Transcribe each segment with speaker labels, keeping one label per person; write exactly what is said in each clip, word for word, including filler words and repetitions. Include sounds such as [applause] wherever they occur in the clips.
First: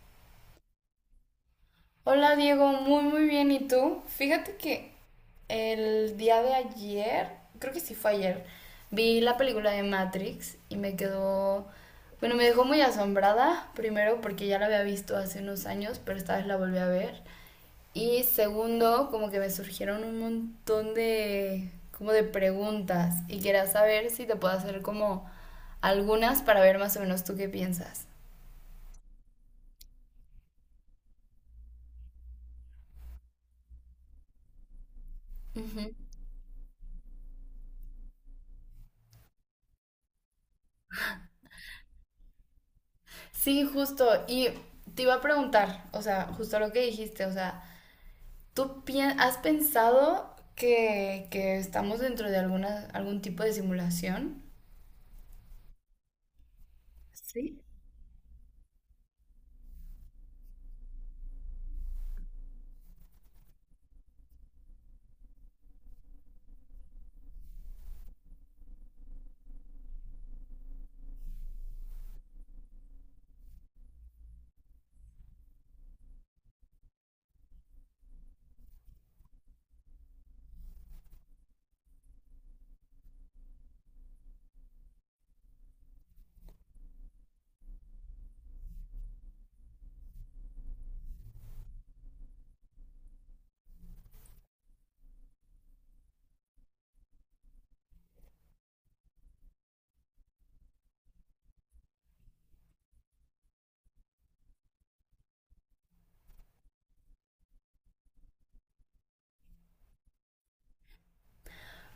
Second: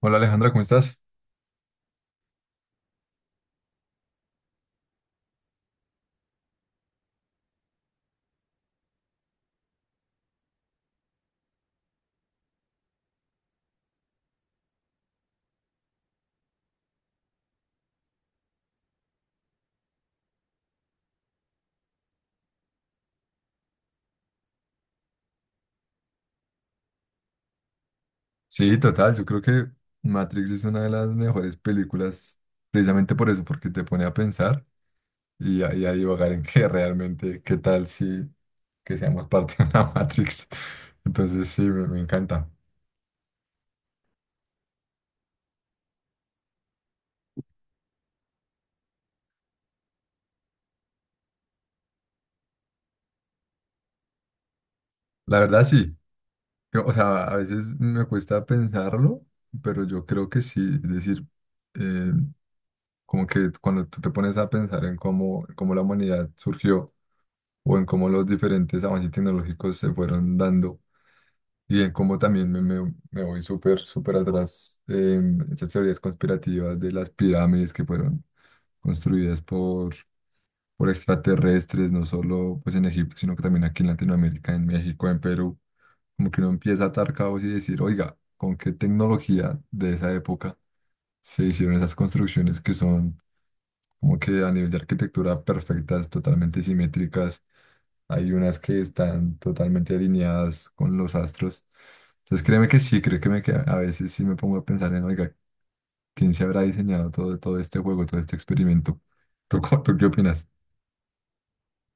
Speaker 1: Hola Alejandra, ¿cómo estás?
Speaker 2: Hola Diego, muy muy bien. ¿Y tú? Fíjate que el día de ayer, creo que sí fue ayer, vi la película de Matrix y me quedó, bueno, me dejó muy asombrada, primero porque ya la había visto hace unos años, pero esta vez la volví a ver. Y segundo, como que me surgieron un montón de, como de preguntas y quería saber si te puedo hacer como algunas para ver más o menos tú qué piensas.
Speaker 1: Sí, total, yo creo que Matrix es una de las mejores películas precisamente por eso, porque te pone a pensar y a, y a
Speaker 2: Ujú.
Speaker 1: divagar en [laughs] que realmente, qué tal si que seamos parte de una [laughs] Matrix. Entonces sí, me, me encanta.
Speaker 2: Sí, justo. Y te iba a preguntar, o sea, justo lo que dijiste, o sea, ¿tú pi- has pensado que, que estamos dentro de alguna, algún tipo de simulación?
Speaker 1: La verdad sí. Yo- o sea, a
Speaker 2: Sí.
Speaker 1: veces me cuesta pensarlo, pero yo creo que sí, es decir, eh, como que cuando tú te pones a pensar en cómo, cómo la humanidad surgió, o en cómo los diferentes avances tecnológicos se fueron dando, y en cómo también me, me- me voy súper, súper atrás en estas teorías conspirativas de las pirámides que fueron construidas por, por extraterrestres, no solo pues en Egipto, sino que también aquí en Latinoamérica, en México, en Perú. Como que uno empieza a atar cabos y decir, oiga, ¿con qué tecnología de esa época se hicieron esas construcciones que son como que a nivel de arquitectura perfectas, totalmente simétricas? Hay unas que están totalmente alineadas con los astros. Entonces créeme que sí, creo que, me, que a veces sí me pongo a pensar en, oiga, ¿quién se habrá diseñado todo, todo este juego, todo este experimento? [laughs] ¿Tú, co- tú qué opinas?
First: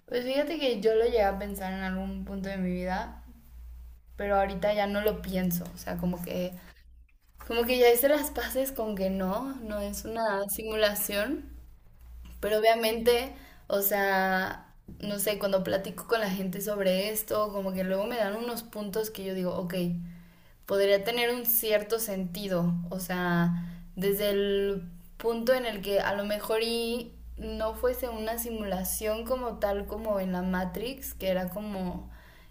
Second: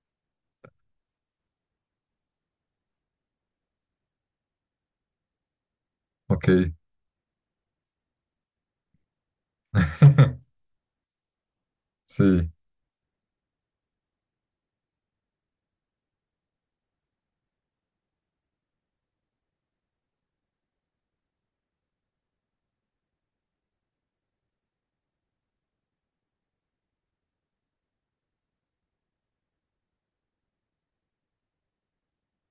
Speaker 2: Pues fíjate que yo lo llegué a pensar en algún punto de mi vida, pero ahorita ya no lo pienso, o sea, como
Speaker 1: Ok.
Speaker 2: que, como que ya hice las paces con que no, no es una
Speaker 1: [laughs]
Speaker 2: simulación,
Speaker 1: Sí,
Speaker 2: pero obviamente, o sea, no sé, cuando platico con la gente sobre esto, como que luego me dan unos puntos que yo digo, ok, podría tener un cierto sentido, o sea, desde el punto en el que a lo mejor y no fuese una simulación como tal como en la Matrix, que era como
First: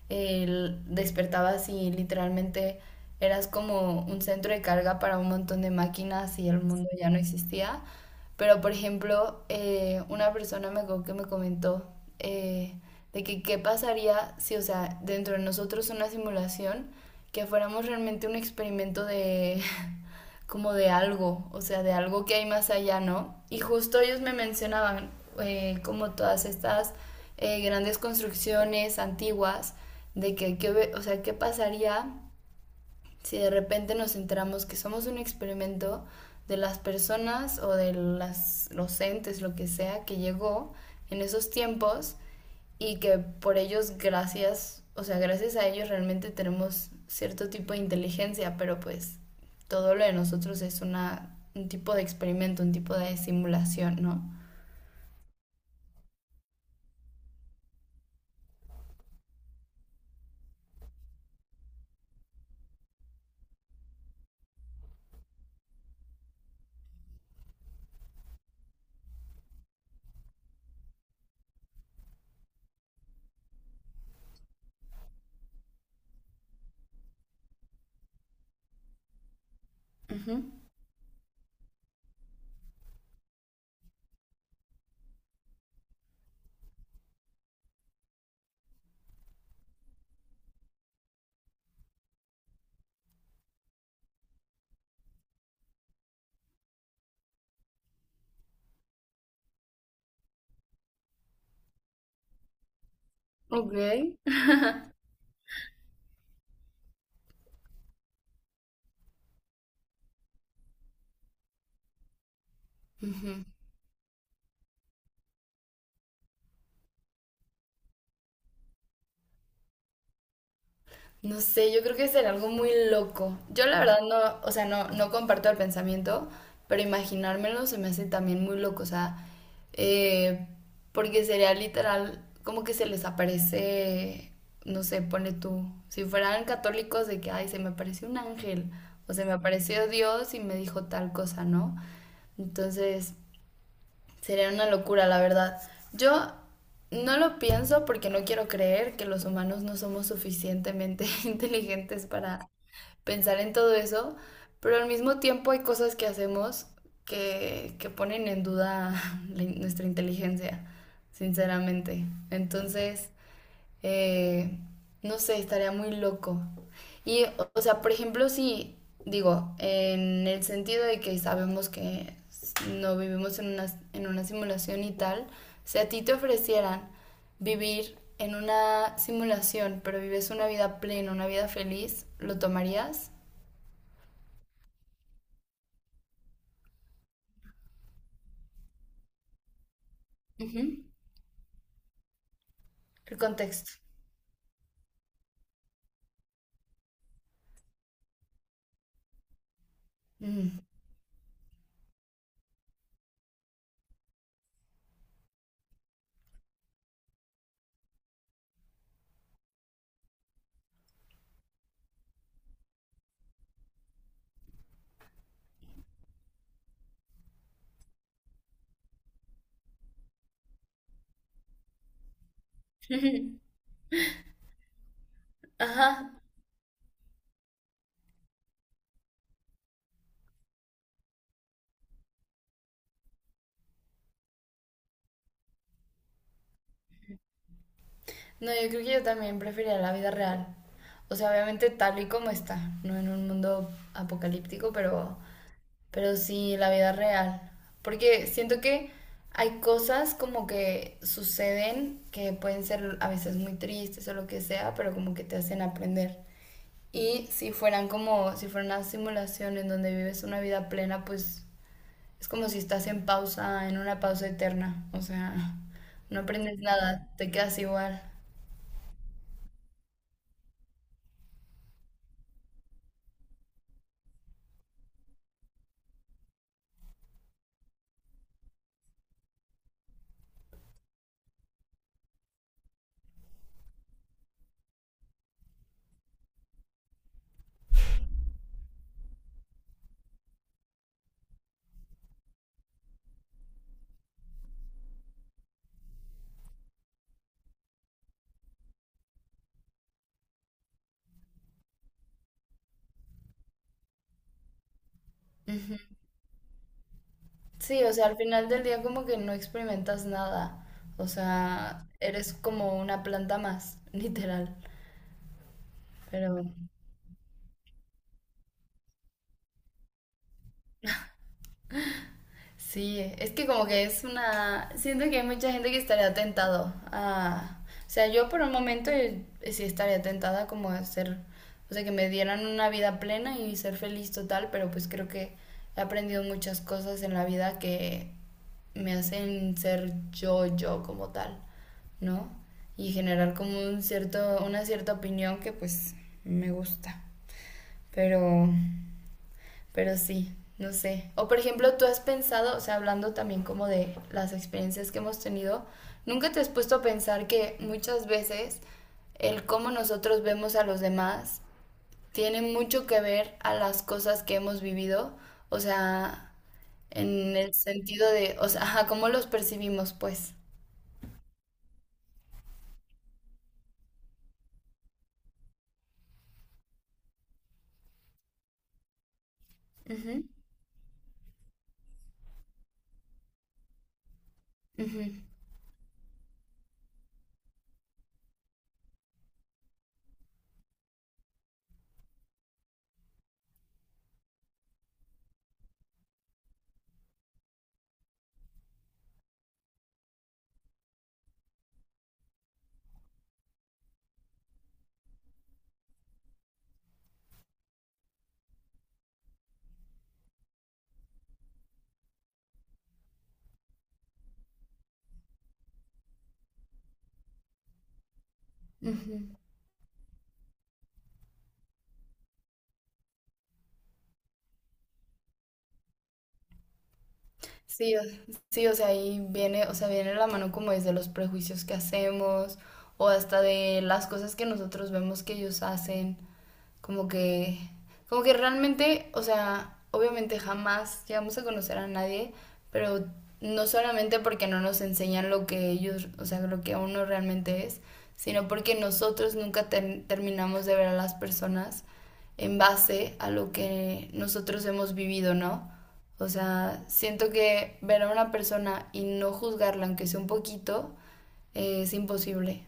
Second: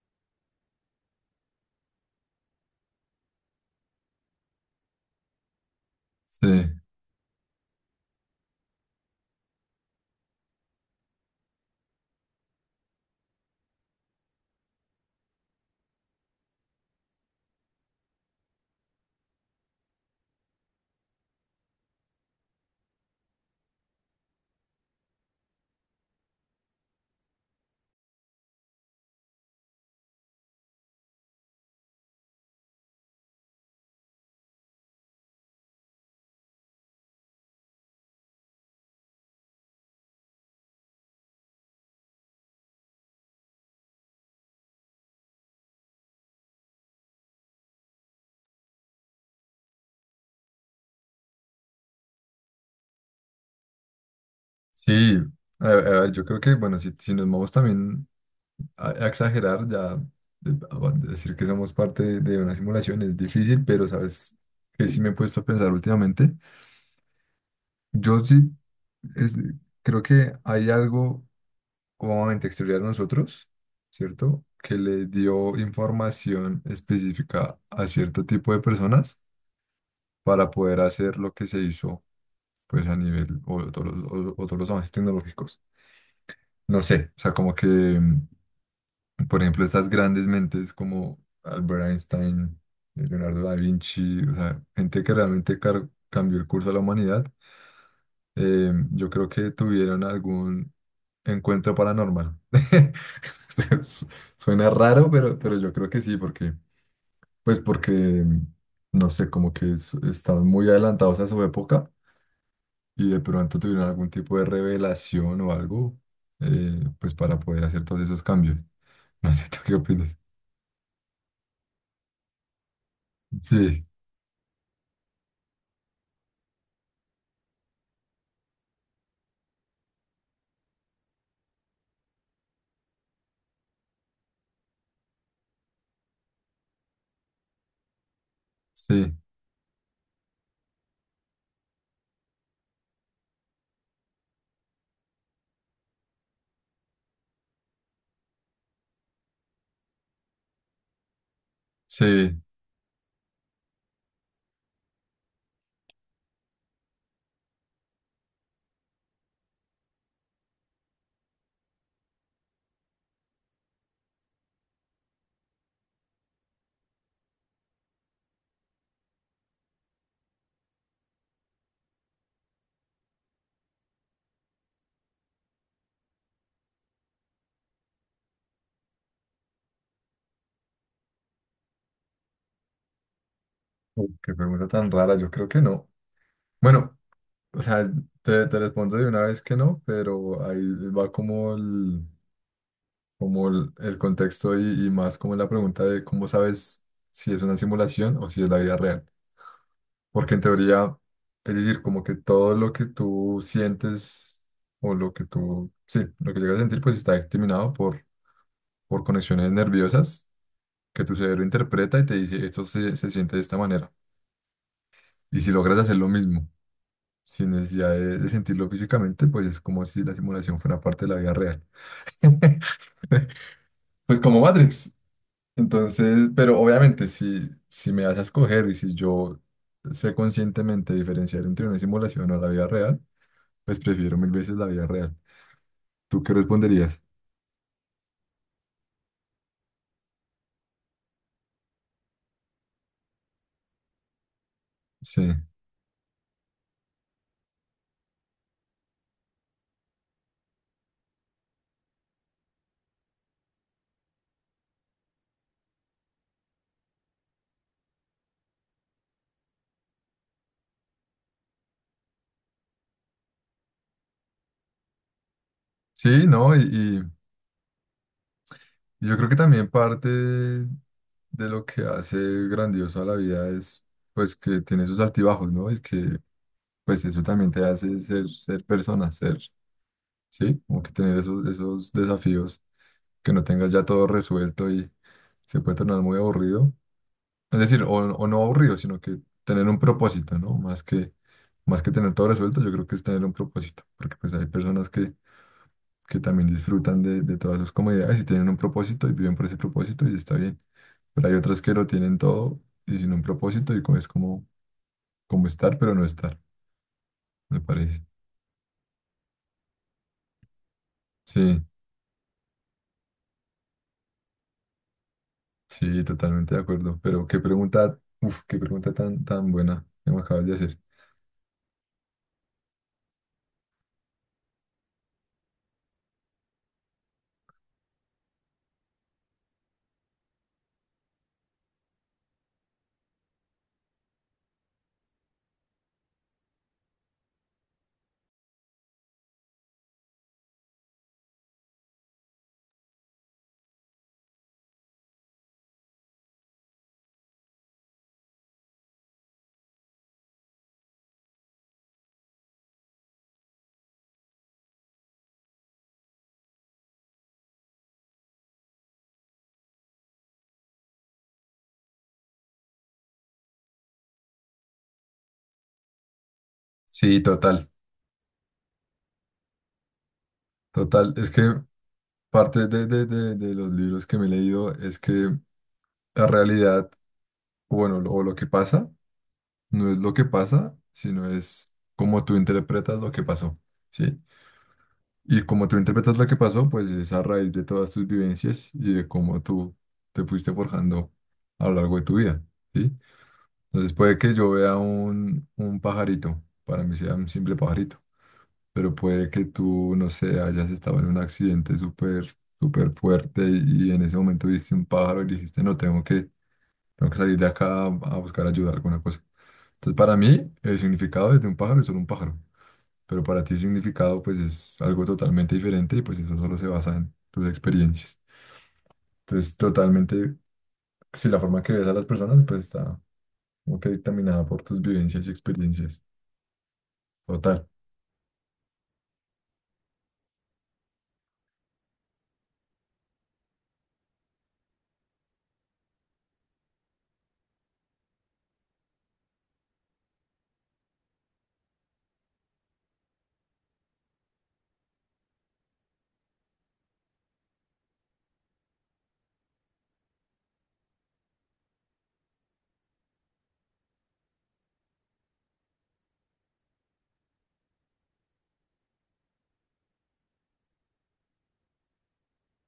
Speaker 2: el, despertabas y literalmente eras como un centro de carga para un montón de máquinas
Speaker 1: sí,
Speaker 2: y el mundo ya no existía, pero, por ejemplo, eh, una persona me, co- que me comentó eh, de que qué pasaría si, o sea, dentro de nosotros una simulación, que fuéramos realmente un experimento de, [laughs] como de algo, o sea, de algo que hay más allá, ¿no? Y justo ellos me mencionaban eh, como todas estas eh, grandes construcciones antiguas, de que, qué o sea, qué pasaría si de repente nos enteramos que somos un experimento de las personas o de las, los entes, lo que sea, que llegó en esos tiempos y que por ellos, gracias, o sea, gracias a ellos realmente tenemos cierto tipo de inteligencia, pero pues todo lo de nosotros es una, un tipo de experimento, un tipo de simulación, ¿no?
Speaker 1: sí. A- a- yo creo que, bueno, si, si nos vamos también a, a exagerar, ya de- a- a decir que somos parte de, de una simulación es difícil, pero sabes que sí me he puesto a pensar últimamente. Yo sí es- creo que hay algo cómodamente exterior a nosotros, ¿cierto? Que le dio información específica a cierto tipo de personas
Speaker 2: Uh -huh.
Speaker 1: para poder hacer lo que se hizo, pues a nivel o todos los, o- o todos los avances tecnológicos. No sé, o sea, como que, mm, por ejemplo, estas grandes mentes como Albert Einstein, eh, Leonardo da Vinci, o sea, gente que realmente car- cambió el curso de la humanidad. Eh, yo creo que tuvieron algún encuentro paranormal. [laughs]
Speaker 2: Ok.
Speaker 1: Entonces, suena raro, pero, pero yo creo que sí, porque, pues porque, no sé, como que es- estaban muy adelantados a su época
Speaker 2: Uh
Speaker 1: y de
Speaker 2: -huh.
Speaker 1: pronto tuvieron algún tipo de revelación o algo. Eh, pues para poder hacer todos esos cambios. [laughs] No sé, ¿tú qué opinas?
Speaker 2: No sé, yo creo que será algo muy loco. Yo la
Speaker 1: Sí,
Speaker 2: verdad no, o sea, no, no comparto el pensamiento, pero imaginármelo se me hace también muy loco, o sea, eh, porque sería literal como que se les aparece, no sé, pone tú, si fueran católicos de que, ay, se me apareció un ángel, o
Speaker 1: sí,
Speaker 2: se me apareció Dios y me dijo tal cosa, ¿no? Entonces, sería una locura, la verdad. Yo no lo pienso porque no quiero creer que los humanos no somos suficientemente [laughs] inteligentes
Speaker 1: sí.
Speaker 2: para pensar en todo eso, pero al mismo tiempo hay cosas que hacemos que, que ponen en duda [laughs] la in- nuestra inteligencia, sinceramente. Entonces, eh, no sé, estaría muy loco. Y, o o sea, por ejemplo, si digo, en el sentido de que sabemos que s- no vivimos en una, en una simulación y tal, si a ti te ofrecieran vivir en una simulación, pero vives una vida plena, una vida feliz, ¿lo tomarías?
Speaker 1: Uy, qué pregunta tan rara, yo creo que no. Bueno, o sea, te, te respondo de una vez que no, pero ahí
Speaker 2: Ujú.
Speaker 1: va como el,
Speaker 2: El
Speaker 1: como
Speaker 2: contexto.
Speaker 1: el, el contexto y, y más como la pregunta de cómo sabes si es una simulación o si es la vida real. Porque en
Speaker 2: Mm.
Speaker 1: teoría, es decir, como que todo lo que tú sientes o lo que tú, sí, lo que llegas a sentir, pues está determinado por, por conexiones nerviosas que tu cerebro interpreta y te dice, esto se, se siente de esta manera. Y si logras hacer lo mismo sin necesidad de, de sentirlo físicamente, pues es como si la simulación fuera parte de la vida real. [laughs]
Speaker 2: [laughs]
Speaker 1: Pues como Matrix.
Speaker 2: Ajá,
Speaker 1: Entonces, pero obviamente si, si me das a escoger y si yo sé conscientemente diferenciar entre una simulación o la vida real, pues prefiero mil veces la vida real. ¿Tú qué responderías?
Speaker 2: no, yo creo que yo también preferiría la vida real. O sea, obviamente tal y como está, no en un mundo apocalíptico, pero,
Speaker 1: Sí,
Speaker 2: pero sí la vida real. Porque siento que hay cosas como que suceden que pueden ser a veces muy tristes o lo que sea, pero como que te hacen aprender. Y si fueran como, si fuera una simulación en donde vives una vida plena, pues es como si estás en pausa, en una pausa eterna. O sea, no
Speaker 1: sí, ¿no? Y,
Speaker 2: aprendes
Speaker 1: y-
Speaker 2: nada, te quedas igual.
Speaker 1: y yo creo que también parte de lo que hace grandioso a la vida es pues que tiene sus altibajos, ¿no? Y que pues eso también te hace ser, ser persona, ser. Sí, como que tener esos, esos desafíos, que no tengas ya todo resuelto y se puede tornar muy aburrido. Es decir, o, o no aburrido, sino que tener un propósito, ¿no? Más que, más que tener todo resuelto, yo creo que es tener un propósito, porque pues hay personas que, que también disfrutan de, de todas sus comodidades y tienen un propósito y viven por ese propósito y está bien. Pero hay otras que lo tienen todo y sin un propósito y co- es como, como estar, pero no estar, me
Speaker 2: Sí, o
Speaker 1: parece.
Speaker 2: sea, al final del día como que no experimentas nada. O
Speaker 1: Sí.
Speaker 2: sea, eres como una planta más, [laughs] literal.
Speaker 1: Sí,
Speaker 2: Pero,
Speaker 1: totalmente de acuerdo. Pero qué pregunta, uf, qué pregunta tan, tan buena que me acabas de hacer.
Speaker 2: sí, es que como que es una. Siento que hay mucha gente que estaría tentado a. O sea, yo por un momento eh, sí estaría tentada como a ser. O sea, que me dieran una vida plena y ser feliz total, pero pues creo que he aprendido muchas cosas en la vida que me hacen ser yo, yo como tal, ¿no? Y generar como un cierto, una cierta opinión que pues me gusta. Pero pero sí, no sé. O por ejemplo, tú has pensado, o sea, hablando también como de las experiencias que hemos tenido, ¿nunca te has puesto a pensar que muchas veces el cómo nosotros vemos a los demás tiene mucho que ver a las cosas que hemos vivido? O sea,
Speaker 1: Sí,
Speaker 2: en el
Speaker 1: total,
Speaker 2: sentido de, o sea, [laughs] ajá, cómo los percibimos, pues.
Speaker 1: total. Es que parte de, de, de, de los libros que me he leído es que la realidad, o bueno, lo- o lo que pasa, no es lo
Speaker 2: Ujú,
Speaker 1: que pasa, sino es cómo tú interpretas lo que pasó, ¿sí?
Speaker 2: ujú,
Speaker 1: Y como tú interpretas lo que pasó, pues es a raíz de todas tus vivencias y de cómo tú te fuiste forjando a lo largo de tu vida, ¿sí? Entonces puede que yo vea un, un pajarito, para mí sea un simple pajarito, pero puede que tú, no sé, hayas estado en un accidente súper, súper fuerte y, y en ese momento viste un pájaro y dijiste, no, tengo que, tengo que salir de acá a, a buscar ayuda, alguna cosa. Entonces para mí el significado de un pájaro es solo un pájaro, pero para ti el significado pues es algo totalmente diferente y pues eso solo se basa en tus experiencias.
Speaker 2: ujú.
Speaker 1: Entonces totalmente, si la forma que ves a las personas pues está como que dictaminada por tus vivencias y experiencias. Total.
Speaker 2: Sí, o- sí, o sea, ahí viene, o sea, viene la mano como desde los prejuicios que hacemos o hasta de las cosas que nosotros vemos que ellos hacen. Como que, como que realmente, o sea, obviamente jamás llegamos a conocer a nadie, pero no solamente porque no nos enseñan lo que ellos, o sea, lo que uno realmente es, sino porque nosotros nunca ter- terminamos de ver a las personas en base a lo que nosotros hemos vivido, ¿no? O sea, siento que ver a una persona y no juzgarla, aunque sea un poquito, eh, es imposible.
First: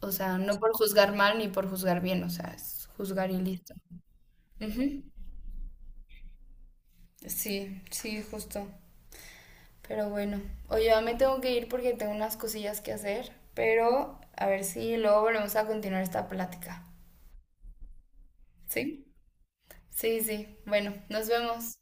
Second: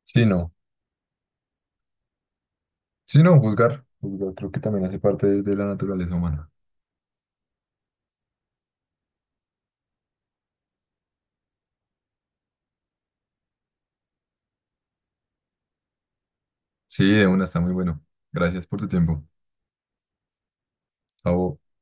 Speaker 2: O
Speaker 1: Sí,
Speaker 2: sea,
Speaker 1: no.
Speaker 2: no por juzgar mal ni por juzgar bien, o sea, es
Speaker 1: Sí,
Speaker 2: juzgar
Speaker 1: no,
Speaker 2: y listo.
Speaker 1: juzgar. Juzgar creo que también hace
Speaker 2: Ujú.
Speaker 1: parte de, de la naturaleza humana.
Speaker 2: Sí, sí, justo. Pero bueno, oye, ya me tengo que ir porque tengo unas cosillas que hacer, pero a ver si luego volvemos a continuar esta plática.
Speaker 1: Sí, de una, está muy bueno. Gracias por tu
Speaker 2: ¿Sí?
Speaker 1: tiempo.
Speaker 2: Sí, sí. Bueno, nos
Speaker 1: Chao.
Speaker 2: vemos.